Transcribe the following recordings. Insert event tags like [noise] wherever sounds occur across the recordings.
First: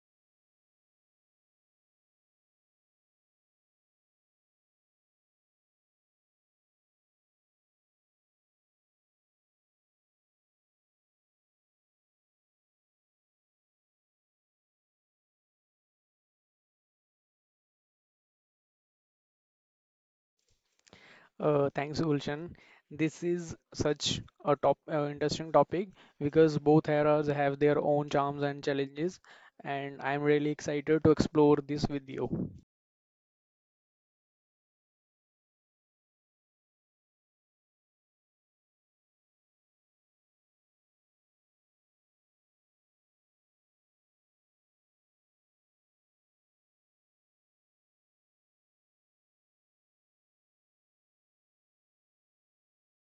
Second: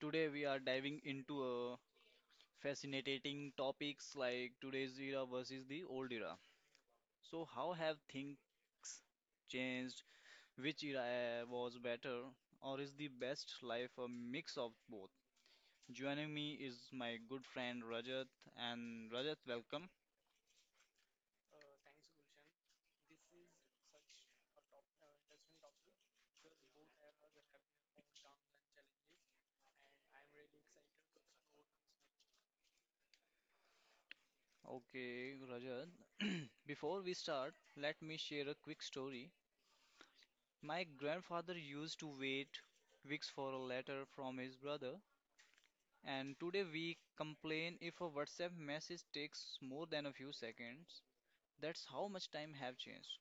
today we are diving into a fascinating topics like today's era versus the old era. So how have things changed? Which era was better or is the best life a mix of both? Joining me is my good friend Rajat and Rajat welcome. Thanks, Gulshan. This is such a top interesting topic because both eras have their own charms and challenges, and I'm really excited to explore this with you. Okay, Rajat. [clears throat] Before we start, let me share a quick story. My grandfather used to wait weeks for a letter from his brother, and today we complain if a WhatsApp message takes more than a few seconds. That's how much time have changed.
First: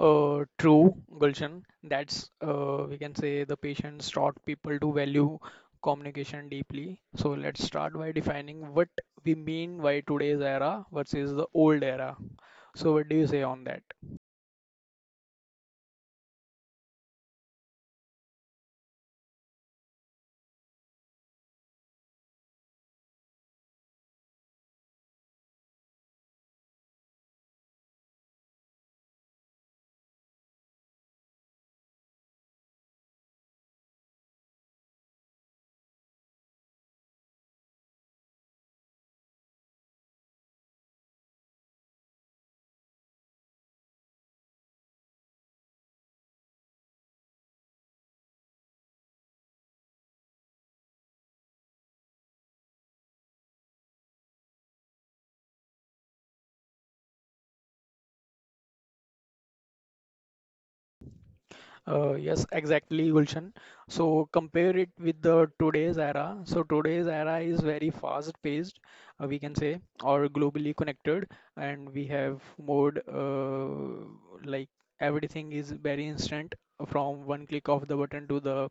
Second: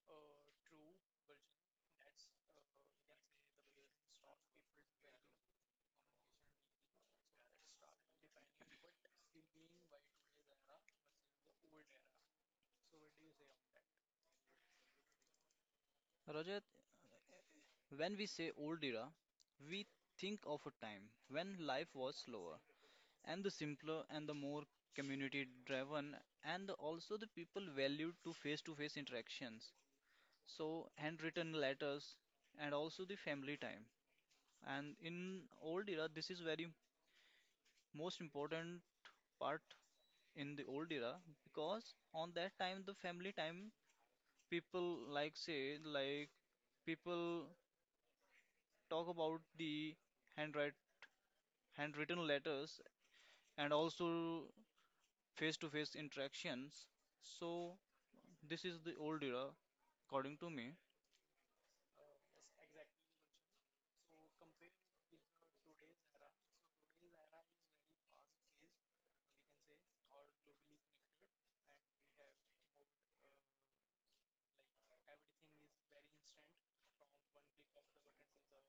True, Gulshan. That's We can say the patients taught people to value communication deeply. So let's start by defining what we mean by today's era versus the old era. So what do you say on that? Rajat, when we say old era, we think of a time when life was slower and the simpler and the more community driven and also the people valued to face interactions. So handwritten letters and also the family time and in old era this is very most important part in the old era because on that time the family time people like say like people talk about the handwrite handwritten letters and also face to face interactions, so this is the old era according to me. Yes, exactly, Gulshan. So compare it with the today's era. So today's era is very fast-paced, we can say, or globally connected, and we have more, like, everything is very instant, from one click of the button to the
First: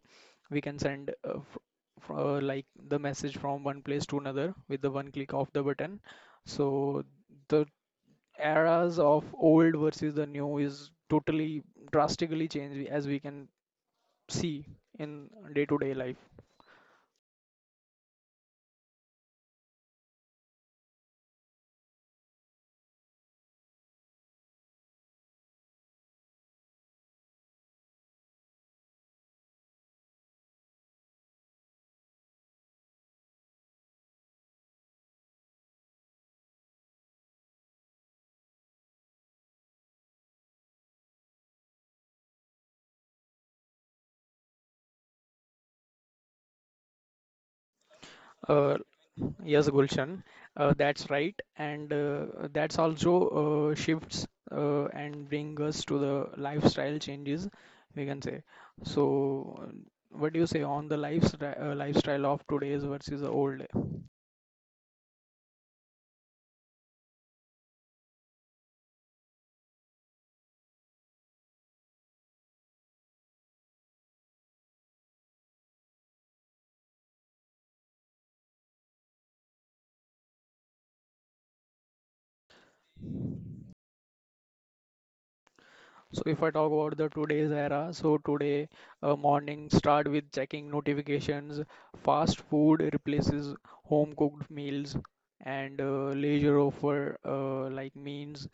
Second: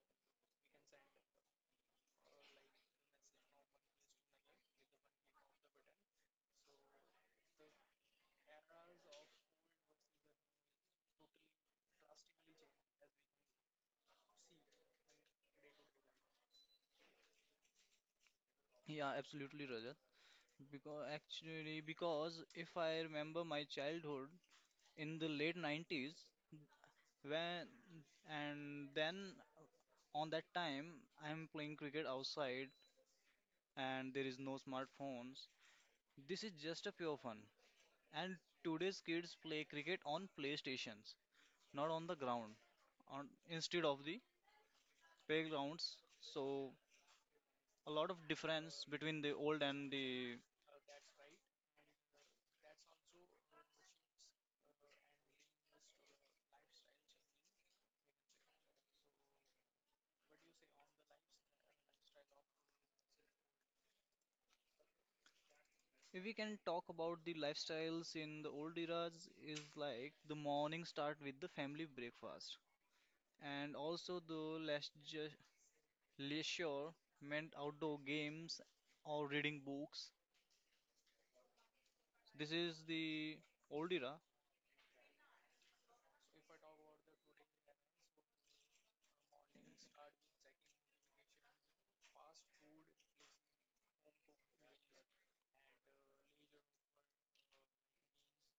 we can send like the message from one place to another with the one click of the button. So the eras of old versus the new is totally drastically changed as we can see in day-to-day life. Yeah, absolutely, Rajat, because actually, because if I remember my childhood in the late 90s, when and then on that time I'm playing cricket outside and there is no smartphones. This is just a pure fun, and today's kids play cricket on PlayStations, not on the ground, on instead of the playgrounds. So a lot of Uh, difference between the old yes, and Gulshan, the. That's right, and that's also shifts and bring us to the lifestyle changes, we can say. So, what do you say on the lifestyle of today's versus the old? If we can talk about the lifestyles in the old eras is like the morning start with the family breakfast and also the let's just leisure meant outdoor games or reading books. This is the old era. So if I talk about the today's era, so today, morning start with checking notifications. Fast food replaces home cooked meals, and leisure offer, like means,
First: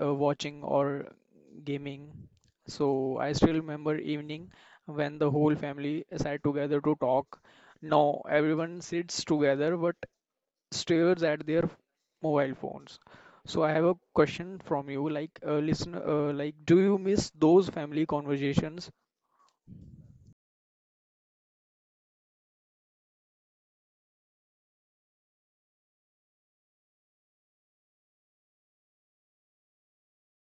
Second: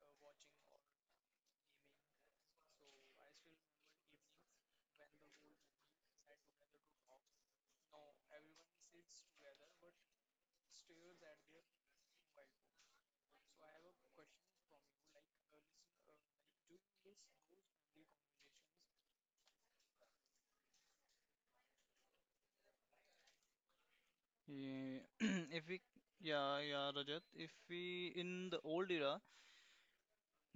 watching or gaming. So I still remember evening when the whole family sat together to talk. Now everyone sits together, but stares at their mobile phones. So I have a question from you, like, listen, like, do you miss those family conversations? Yeah, [clears throat] if we, yeah, yeah, Rajat, if we in the old era,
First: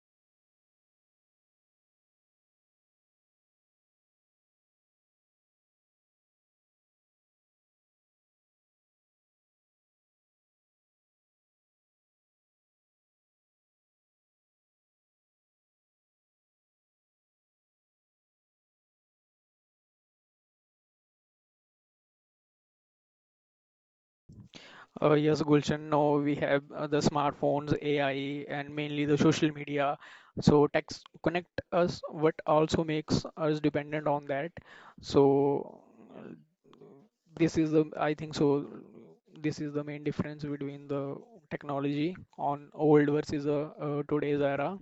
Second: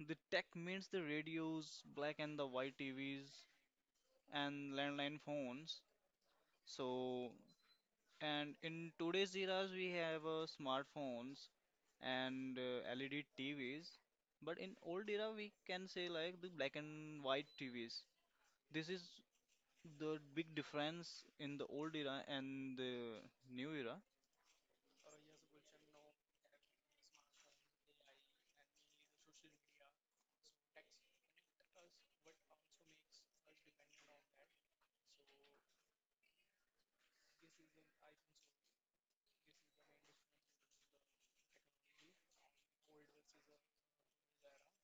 the tech means the radios, black and the white TVs, and landline phones. So, and in today's eras, we have smartphones and LED TVs. But in old era, we can say like the black and white TVs. This is the big difference in the old era and the new era. Yes, Gulshan. No, we have, the smartphones, AI, and mainly the social media. So text connect us, but also makes us dependent on that. So, uh, this is the, I think so. This is the main difference between the technology on old versus today's era.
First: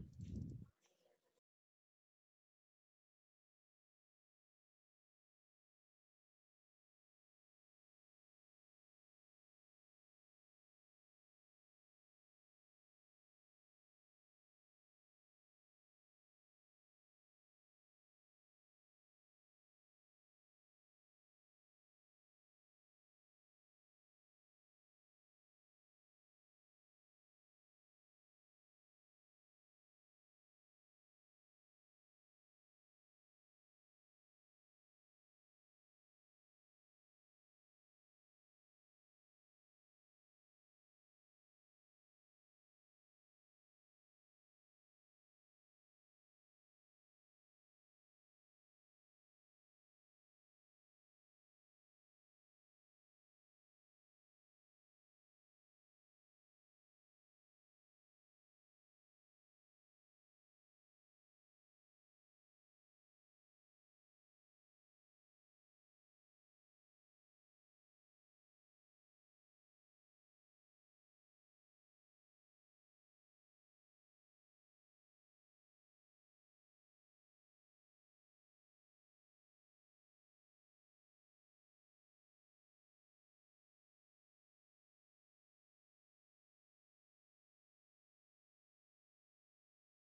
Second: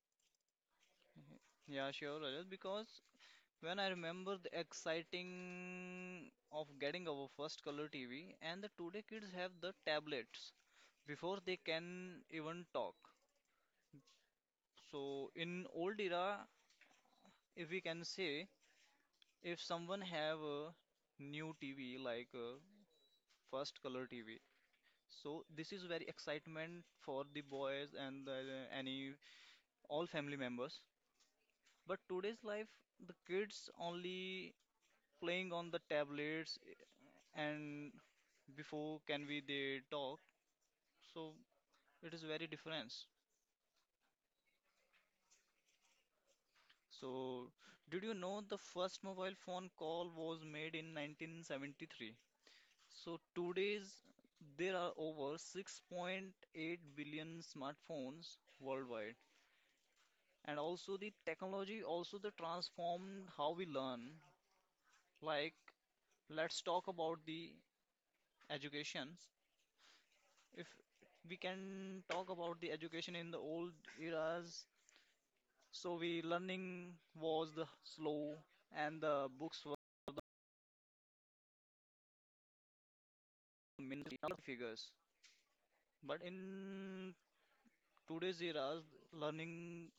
Yeah, sure, Rajat, because when I remember the exciting of getting our first color TV, and the today kids have the tablets before they can even talk. So in old era, if we can say, if someone have a new TV like a first color TV, so this is very excitement for the boys and the, any all family members. But today's life, the kids only playing on the tablets and before can we they talk, so it is very difference. So, did you know the first mobile phone call was made in 1973? So today's there are over 6.8 billion smartphones worldwide, and also the technology also the transformed how we learn. Like, let's talk about the education. If we can talk about the education in the old eras, so we learning was the slow and the books were the minimum figures, but in today's eras learning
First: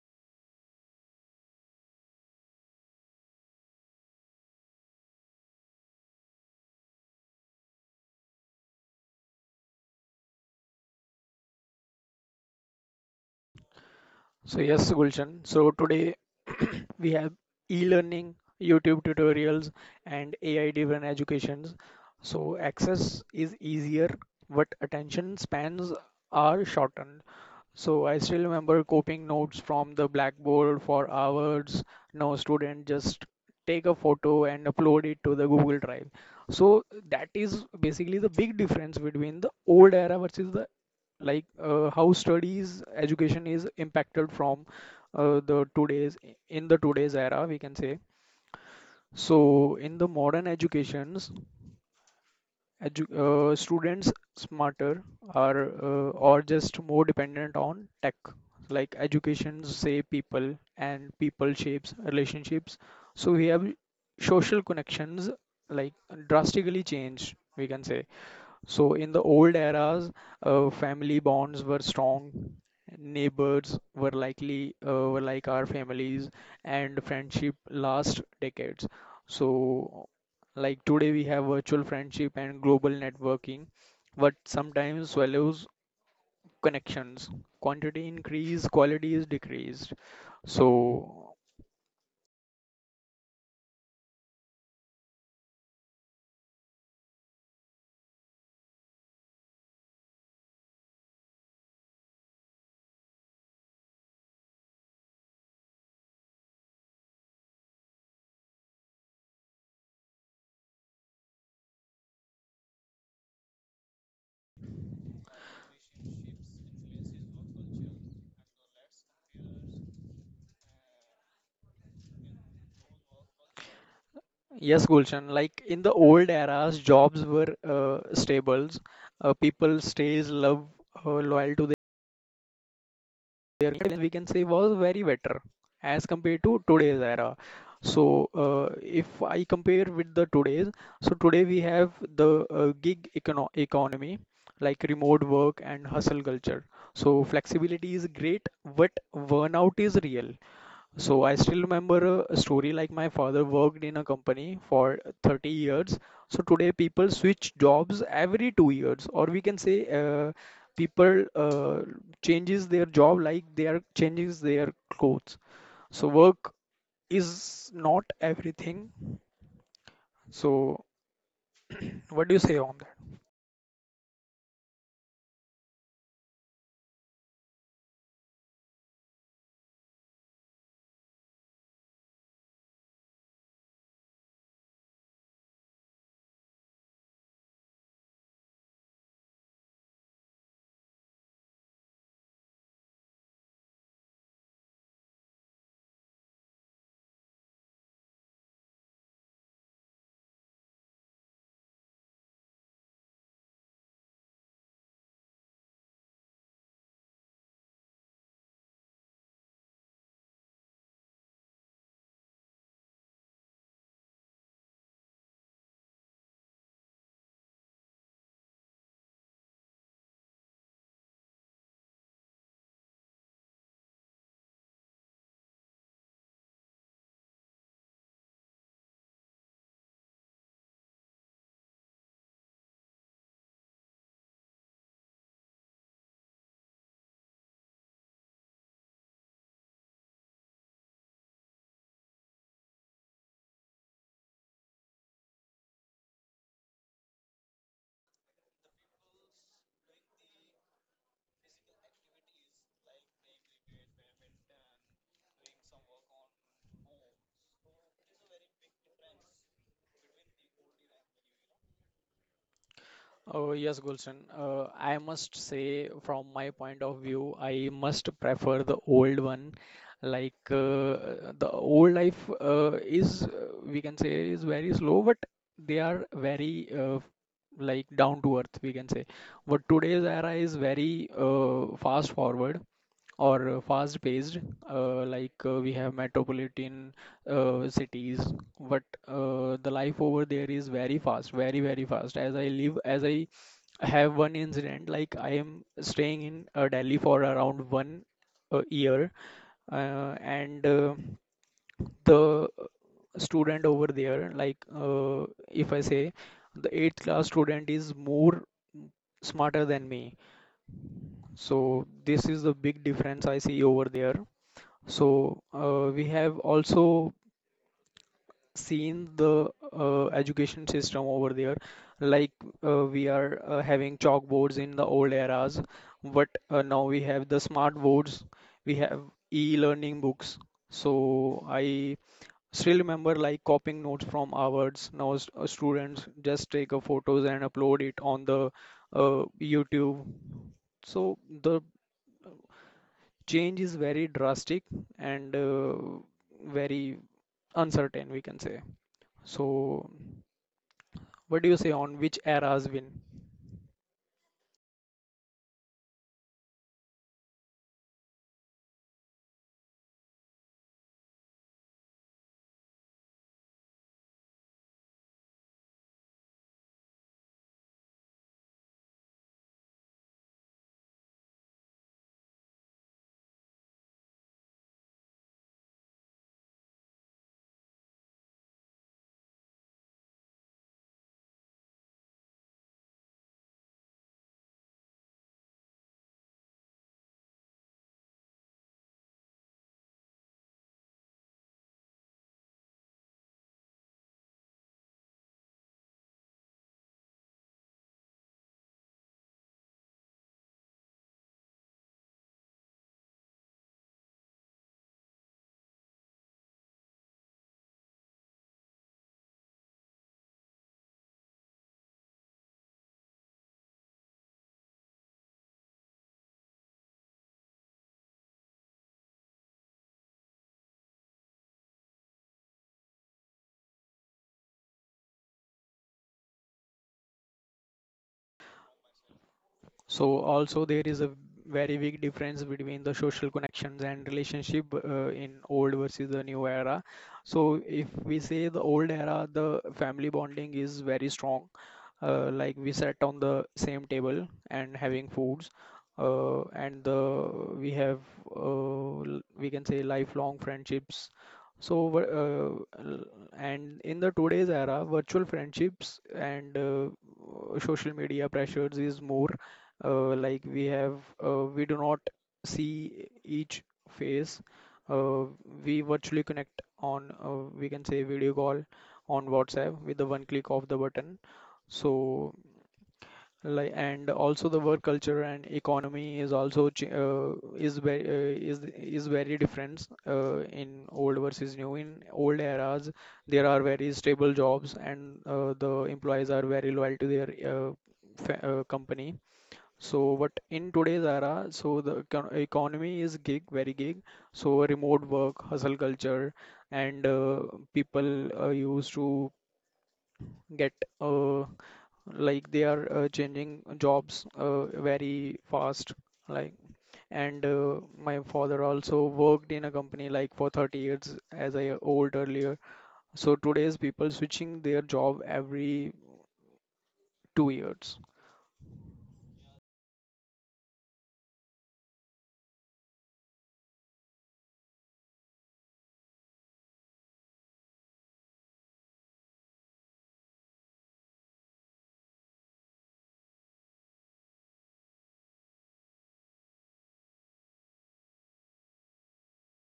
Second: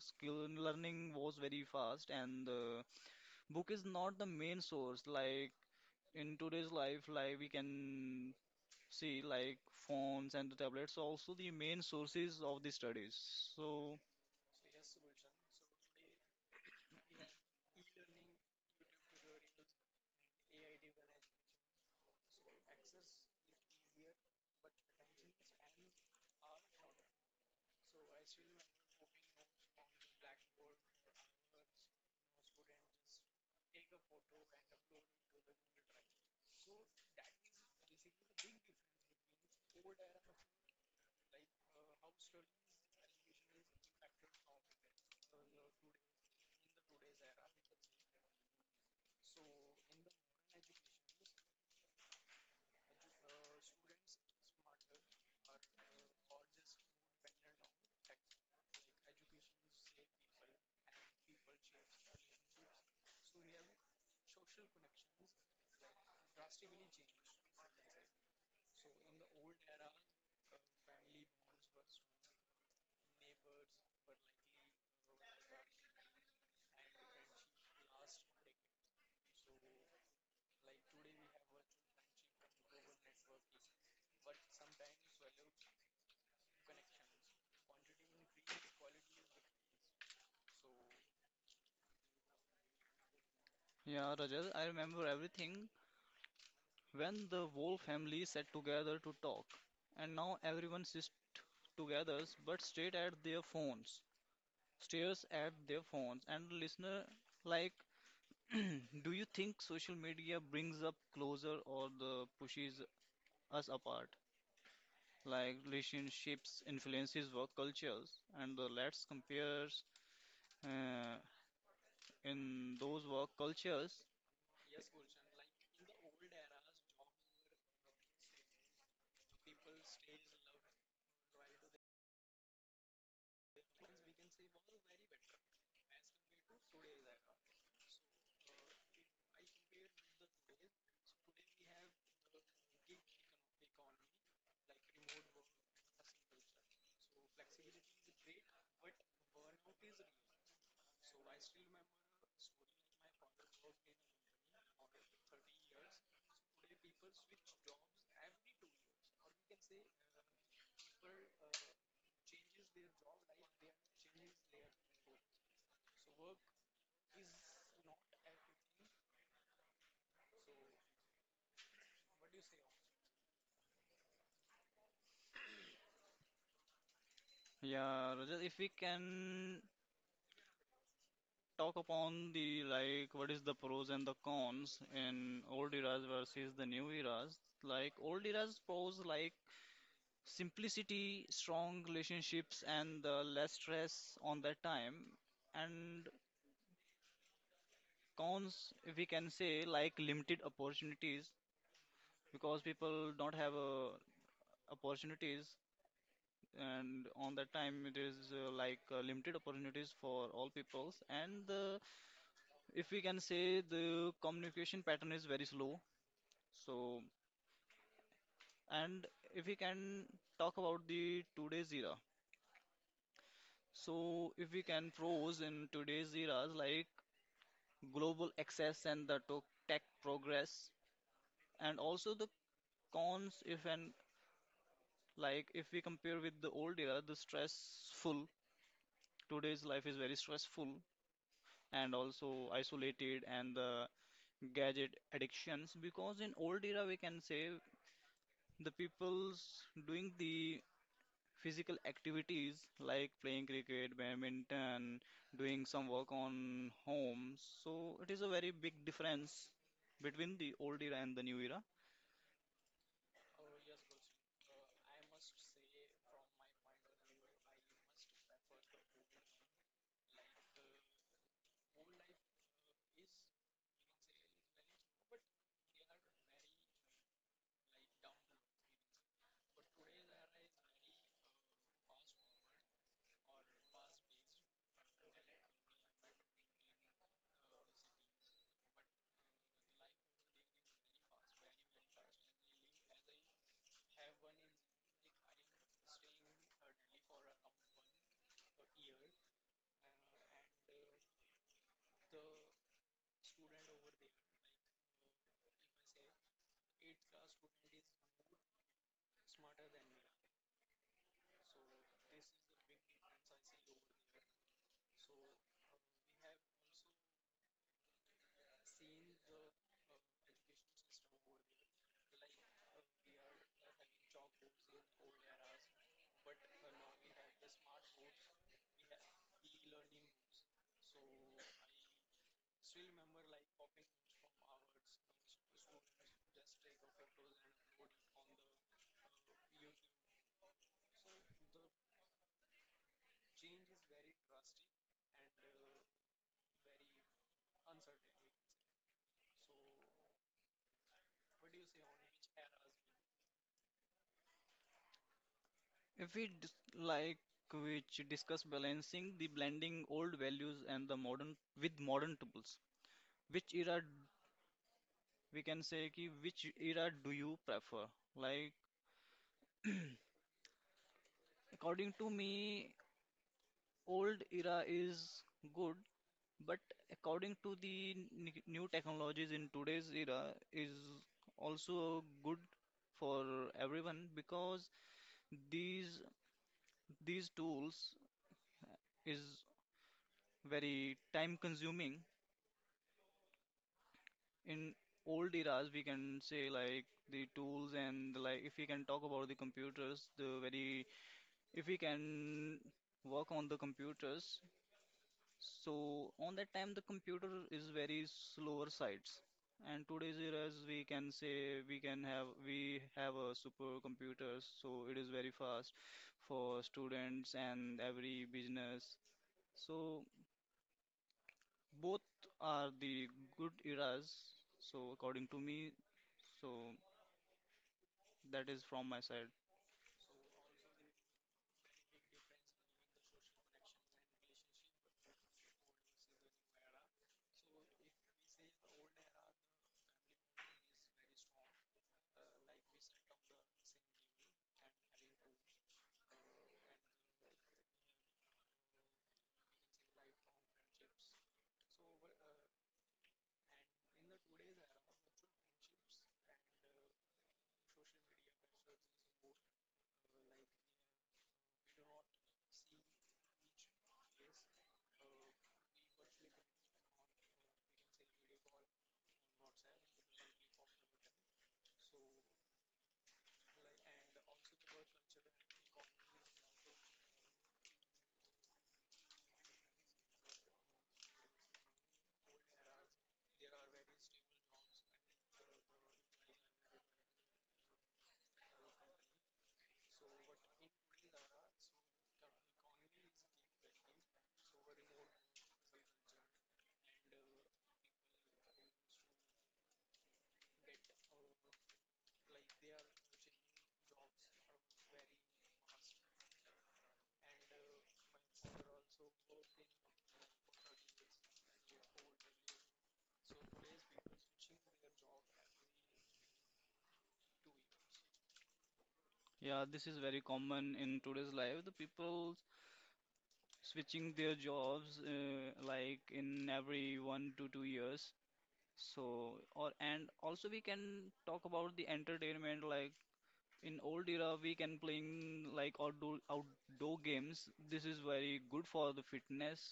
skill learning was very fast and the book is not the main source, like in today's life, like we can see like phones and the tablets also the main sources of the studies. So So yes, Gulshan. So today [clears throat] we have e-learning, YouTube tutorials, and AI-driven educations. So access is easier, but attention spans are shortened. So I still remember copying notes from the blackboard for hours. Now student just take a photo and upload it to the Google Drive. So that is basically the big difference between the old era versus the, how studies education is impacted from, the today's in the today's era we can say. So in the modern educations, edu students smarter are, or just more dependent on tech, like educations say people, and people shapes relationships. So we have social connections, like, drastically changed, we can say. So in the old eras, family bonds were strong. Neighbors were like our families, and friendship last decades. So like today, we have virtual friendship and global networking, but sometimes swallows connections. Quantity increase, quality is decreased. So yeah, Rajat, I remember everything. When the whole family sat together to talk, and now everyone sits together but stares at their phones, stares at their phones, and listener like, [clears throat] do you think social media brings up closer or the pushes us apart? Like relationships influences work cultures, and the let's compare uh, in those work cultures. yes, Gulshan, like in the old eras, jobs were, stables. People stays love loyal to their guidance, we can say, was very better as compared to today's era. So, uh, if I compare with the today's, so today we have the, gig economy, like remote work and hustle culture. So flexibility is great, but burnout is real. So I still remember a story, like my father worked in a company for 30 years. So today people switch jobs every 2 years, or we can say, people, changes their job like they are changes their clothes. So work is not everything. So, [clears throat] what do you say on that? Yeah, Rajat, if we can talk upon the like what is the pros and the cons in old eras versus the new eras. Like old eras pros like simplicity, strong relationships, and the less stress on that time. And cons, if we can say, like limited opportunities because people don't have opportunities. And on that time, it is limited opportunities for all peoples. And the if we can say the communication pattern is very slow. So, and if we can talk about the today's era, so if we can pros in today's eras like global access and the tech progress, and also the cons if and like if we compare with the old era, the stressful today's life is very stressful and also isolated and the gadget addictions because in old era we can say the people's doing the physical activities like playing cricket, badminton, doing some work on home. So it is a very big difference between the old era and the new era. Oh, yes, Gulshan. I must say, from my point of view, I must prefer the old one. Like, the old life, is, we can say, is very slow, but they are very, like, down to earth, we can say. But today's era is very, fast forward, or fast-paced, like, we have metropolitan, cities, but the life over there is very fast, very, very fast. As I have one incident, like I am staying in, Delhi for around one, year, and the student over there, like, if I say the eighth class student is more smarter than me. So this is the big difference I see over there. So we have also seen the, education system over there. Like, we are, having chalkboards in the old eras, but now we have the smart boards. We have e-learning books. So I still remember like copying notes from ours. Now students just take a photos and upload it on the, YouTube. So the change is very drastic and, very uncertain, we can say. So what do you say on which eras win? If we dis, like which discuss balancing the blending old values and the modern with modern tools. Which era we can say ki which era do you prefer? Like according to me, old era is good. But according to the new technologies in today's era is also good for everyone because these these tools is very time consuming. In old eras, we can say like the tools and like if we can talk about the computers, the very if we can work on the computers, so on that time, the computer is very slower sides. And today's eras, we can say we have a super computers, so it is very fast for students and every business. So both are the good eras. So according to me, so that is from my side. So also there is a very big difference between the social connections and relationship, in old versus the new era. So if we say the old era, the family bonding is very strong, like we sat on the same table and having foods, and the we have, uh, we can say, lifelong friendships. So, uh, and in the today's era, virtual friendships and, social media pressures is more, like we do not see each face, uh, we virtually connect on, we can say, video call on WhatsApp with the one click of the button. So like, and also the work culture and economy is also, is very, is very different, in old versus new. In old eras there are very stable jobs and, the employees are very loyal to their, company. So but in today's era, so the economy is gig, very gig. So remote work, hustle culture, and, people, used to get, uh, like they are, changing jobs, very fast. Like, and, my father also worked in a company like for 30 years, as I told earlier. So today's people switching their job every 2 years. Yeah, this is very common in today's life. The people switching their jobs like in every 1 to 2 years. So, or and also we can talk about the entertainment. Like in old era, we can playing like outdoor games. This is very good for the fitness,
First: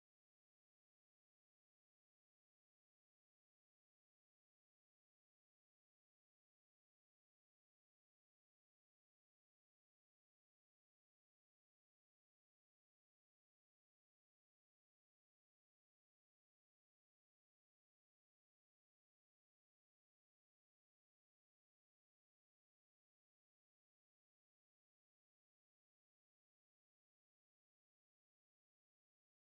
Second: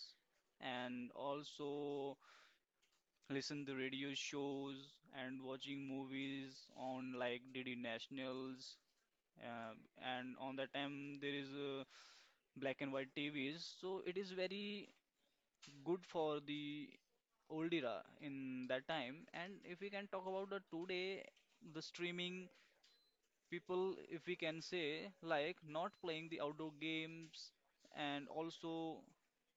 and also listen to radio shows and watching movies on like DD Nationals. And on that time there is black and white TVs, so it is very good for the old era in that time. And if we can talk about the today, the streaming people, if we can say, like not playing the outdoor games and also,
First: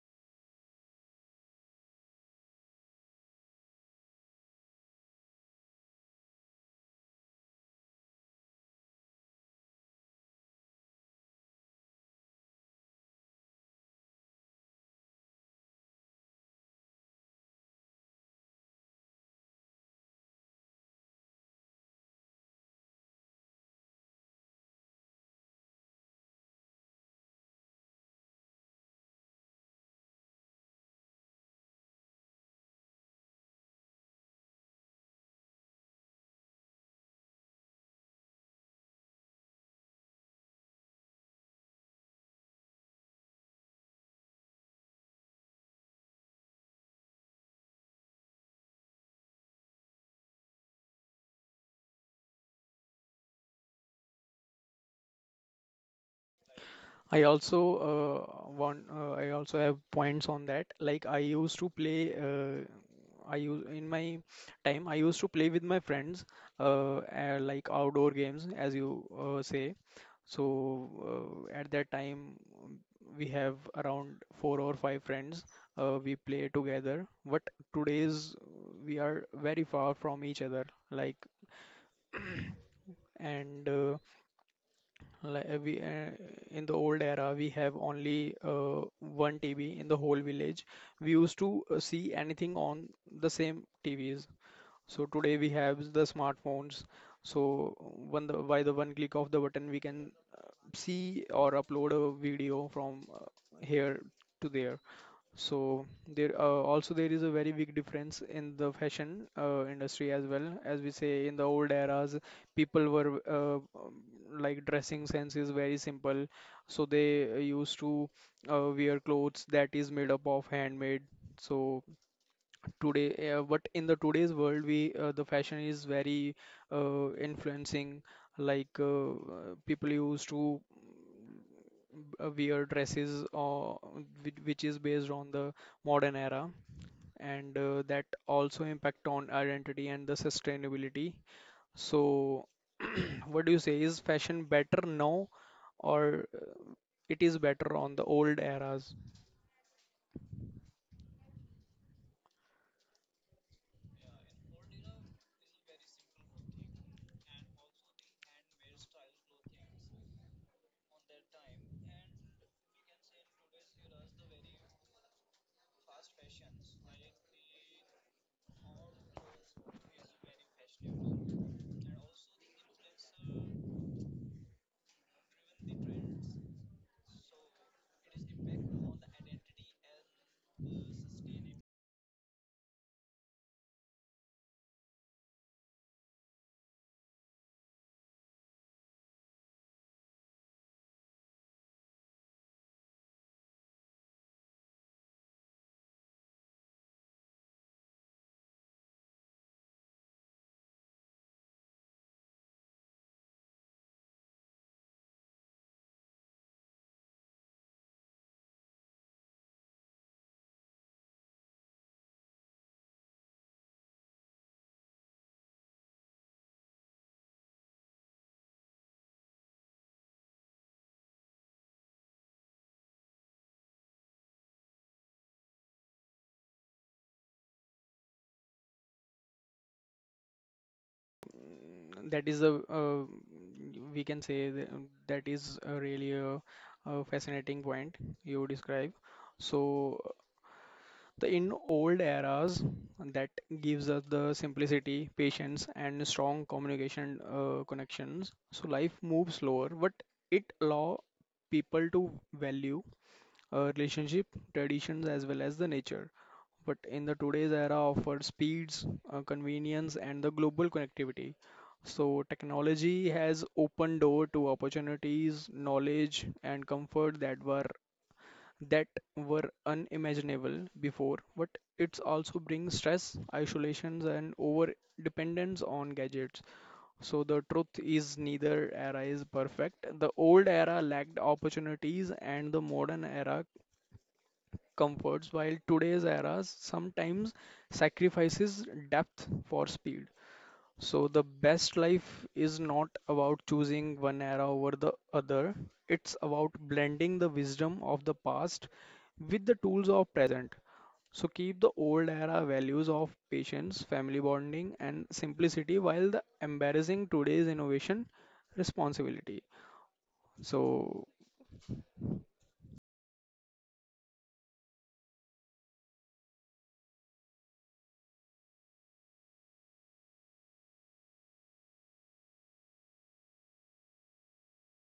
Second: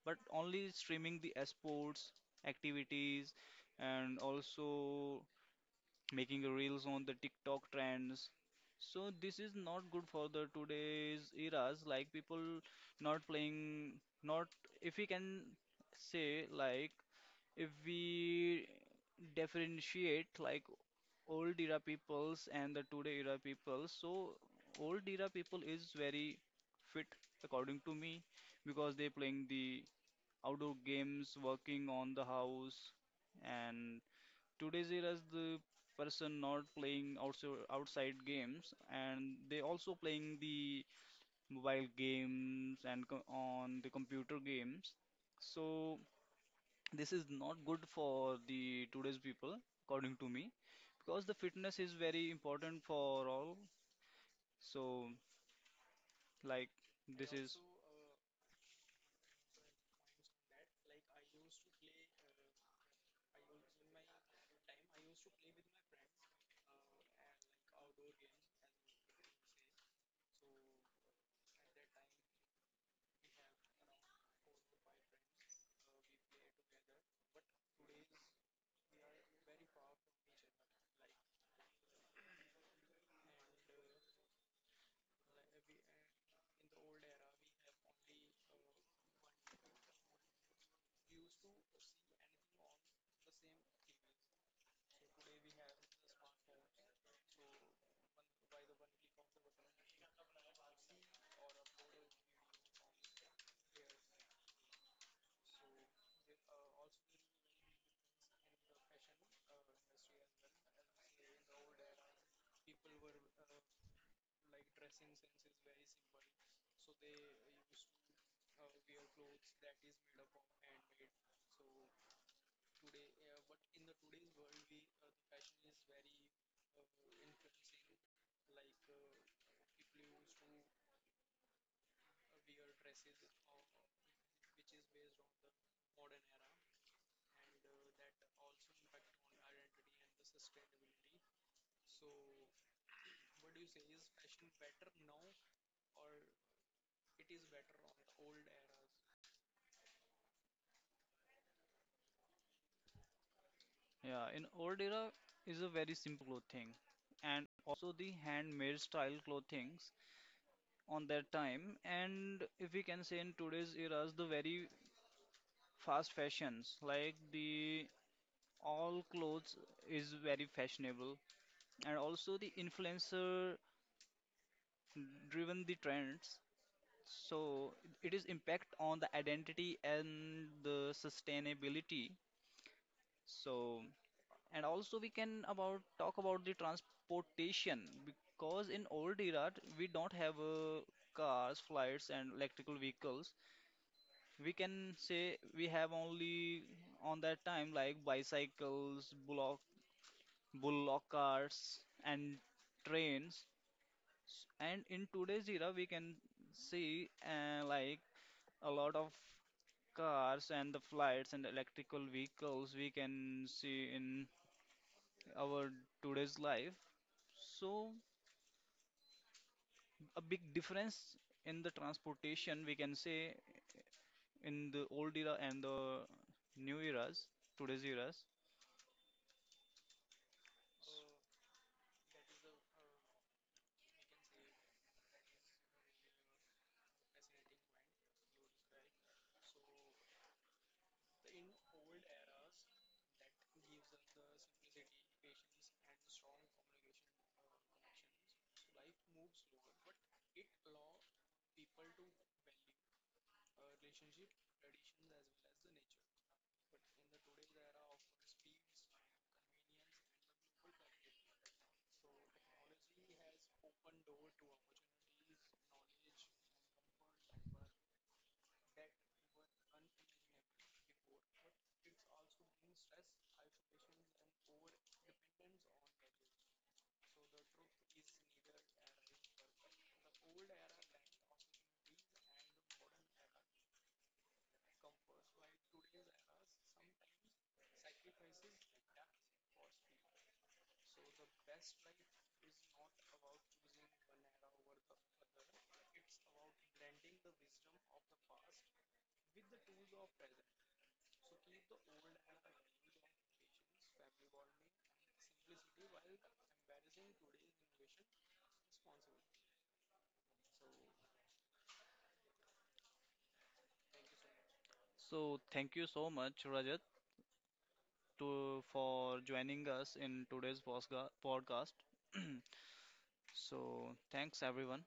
but only streaming the sports activities and also making reels on the TikTok trends. So this is not good for the today's eras, like people not playing, not if we can say like if we differentiate like old era peoples and the today era people, so old era people is very fit according to me because they playing the outdoor games, working on the house, and today's era is the person not playing outside games and they also playing the mobile games and on the computer games. So this is not good for the today's people according to me because the fitness is very important for all. So like i this also is uh, want uh, i also have points on that, like I use in my time, I used to play with my friends, like outdoor games, as you, say. So, at that time we have around four or five friends. We play together, but today's, we are very far from each other. Like, and, like we in the old era we have only, one TV in the whole village. We used to, see anything on the same TVs. So today we have the smartphones. So by the one click of the button we can see or upload a video from, here to there. So there, also there is a very big difference in the fashion, industry as well. As we say in the old eras, people were, like, dressing sense is very simple. So they, used to, wear clothes that is made up of handmade. So today, but in the today's world, we the fashion is very, influencing. Like uh, uh, People used to, wear dresses, which is based on the modern era, and, that also impact on identity and the sustainability. So, [clears throat] what do you say? Is fashion better now, or it is better on the old eras? yeah in old era is a very simple clothing and also the handmade style clothings on that time and if we can say in today's eras the very fast fashions like the all clothes is very fashionable and also the influencer driven the trends. So it is impact on the identity and the sustainability. So and also we can about talk about the transportation because in old era we don't have cars, flights and electrical vehicles. We can say we have only on that time like bicycles, bullock carts and trains. And in today's era we can see like a lot of cars and the flights and electrical vehicles we can see in our today's life. So a big difference in the transportation we can say in the old era and the new eras, today's eras. That is a, we can say, that is a really, a fascinating point you describe. So The in old eras, that gives us the simplicity, patience, and strong communication, connections. So life moves slower, but it allow people to value, relationship, traditions, as well as the nature. But in the today's era, offers speeds, convenience, and the global connectivity. So technology has opened door to opportunities, knowledge, and comfort that were unimaginable before, but it also brings stress, isolations, and over dependence on gadgets. So the truth is neither era is perfect. The old era lacked opportunities and the modern era comforts, while today's era sometimes sacrifices depth for speed. So the best life is not about choosing one era over the other. It's about blending the wisdom of the past with the tools of present. So keep the old era values of patience, family bonding, and simplicity, while the embarrassing today's innovation responsibility. So So thank you so much, Rajat, to for joining us in today's podcast. [clears throat] So thanks everyone.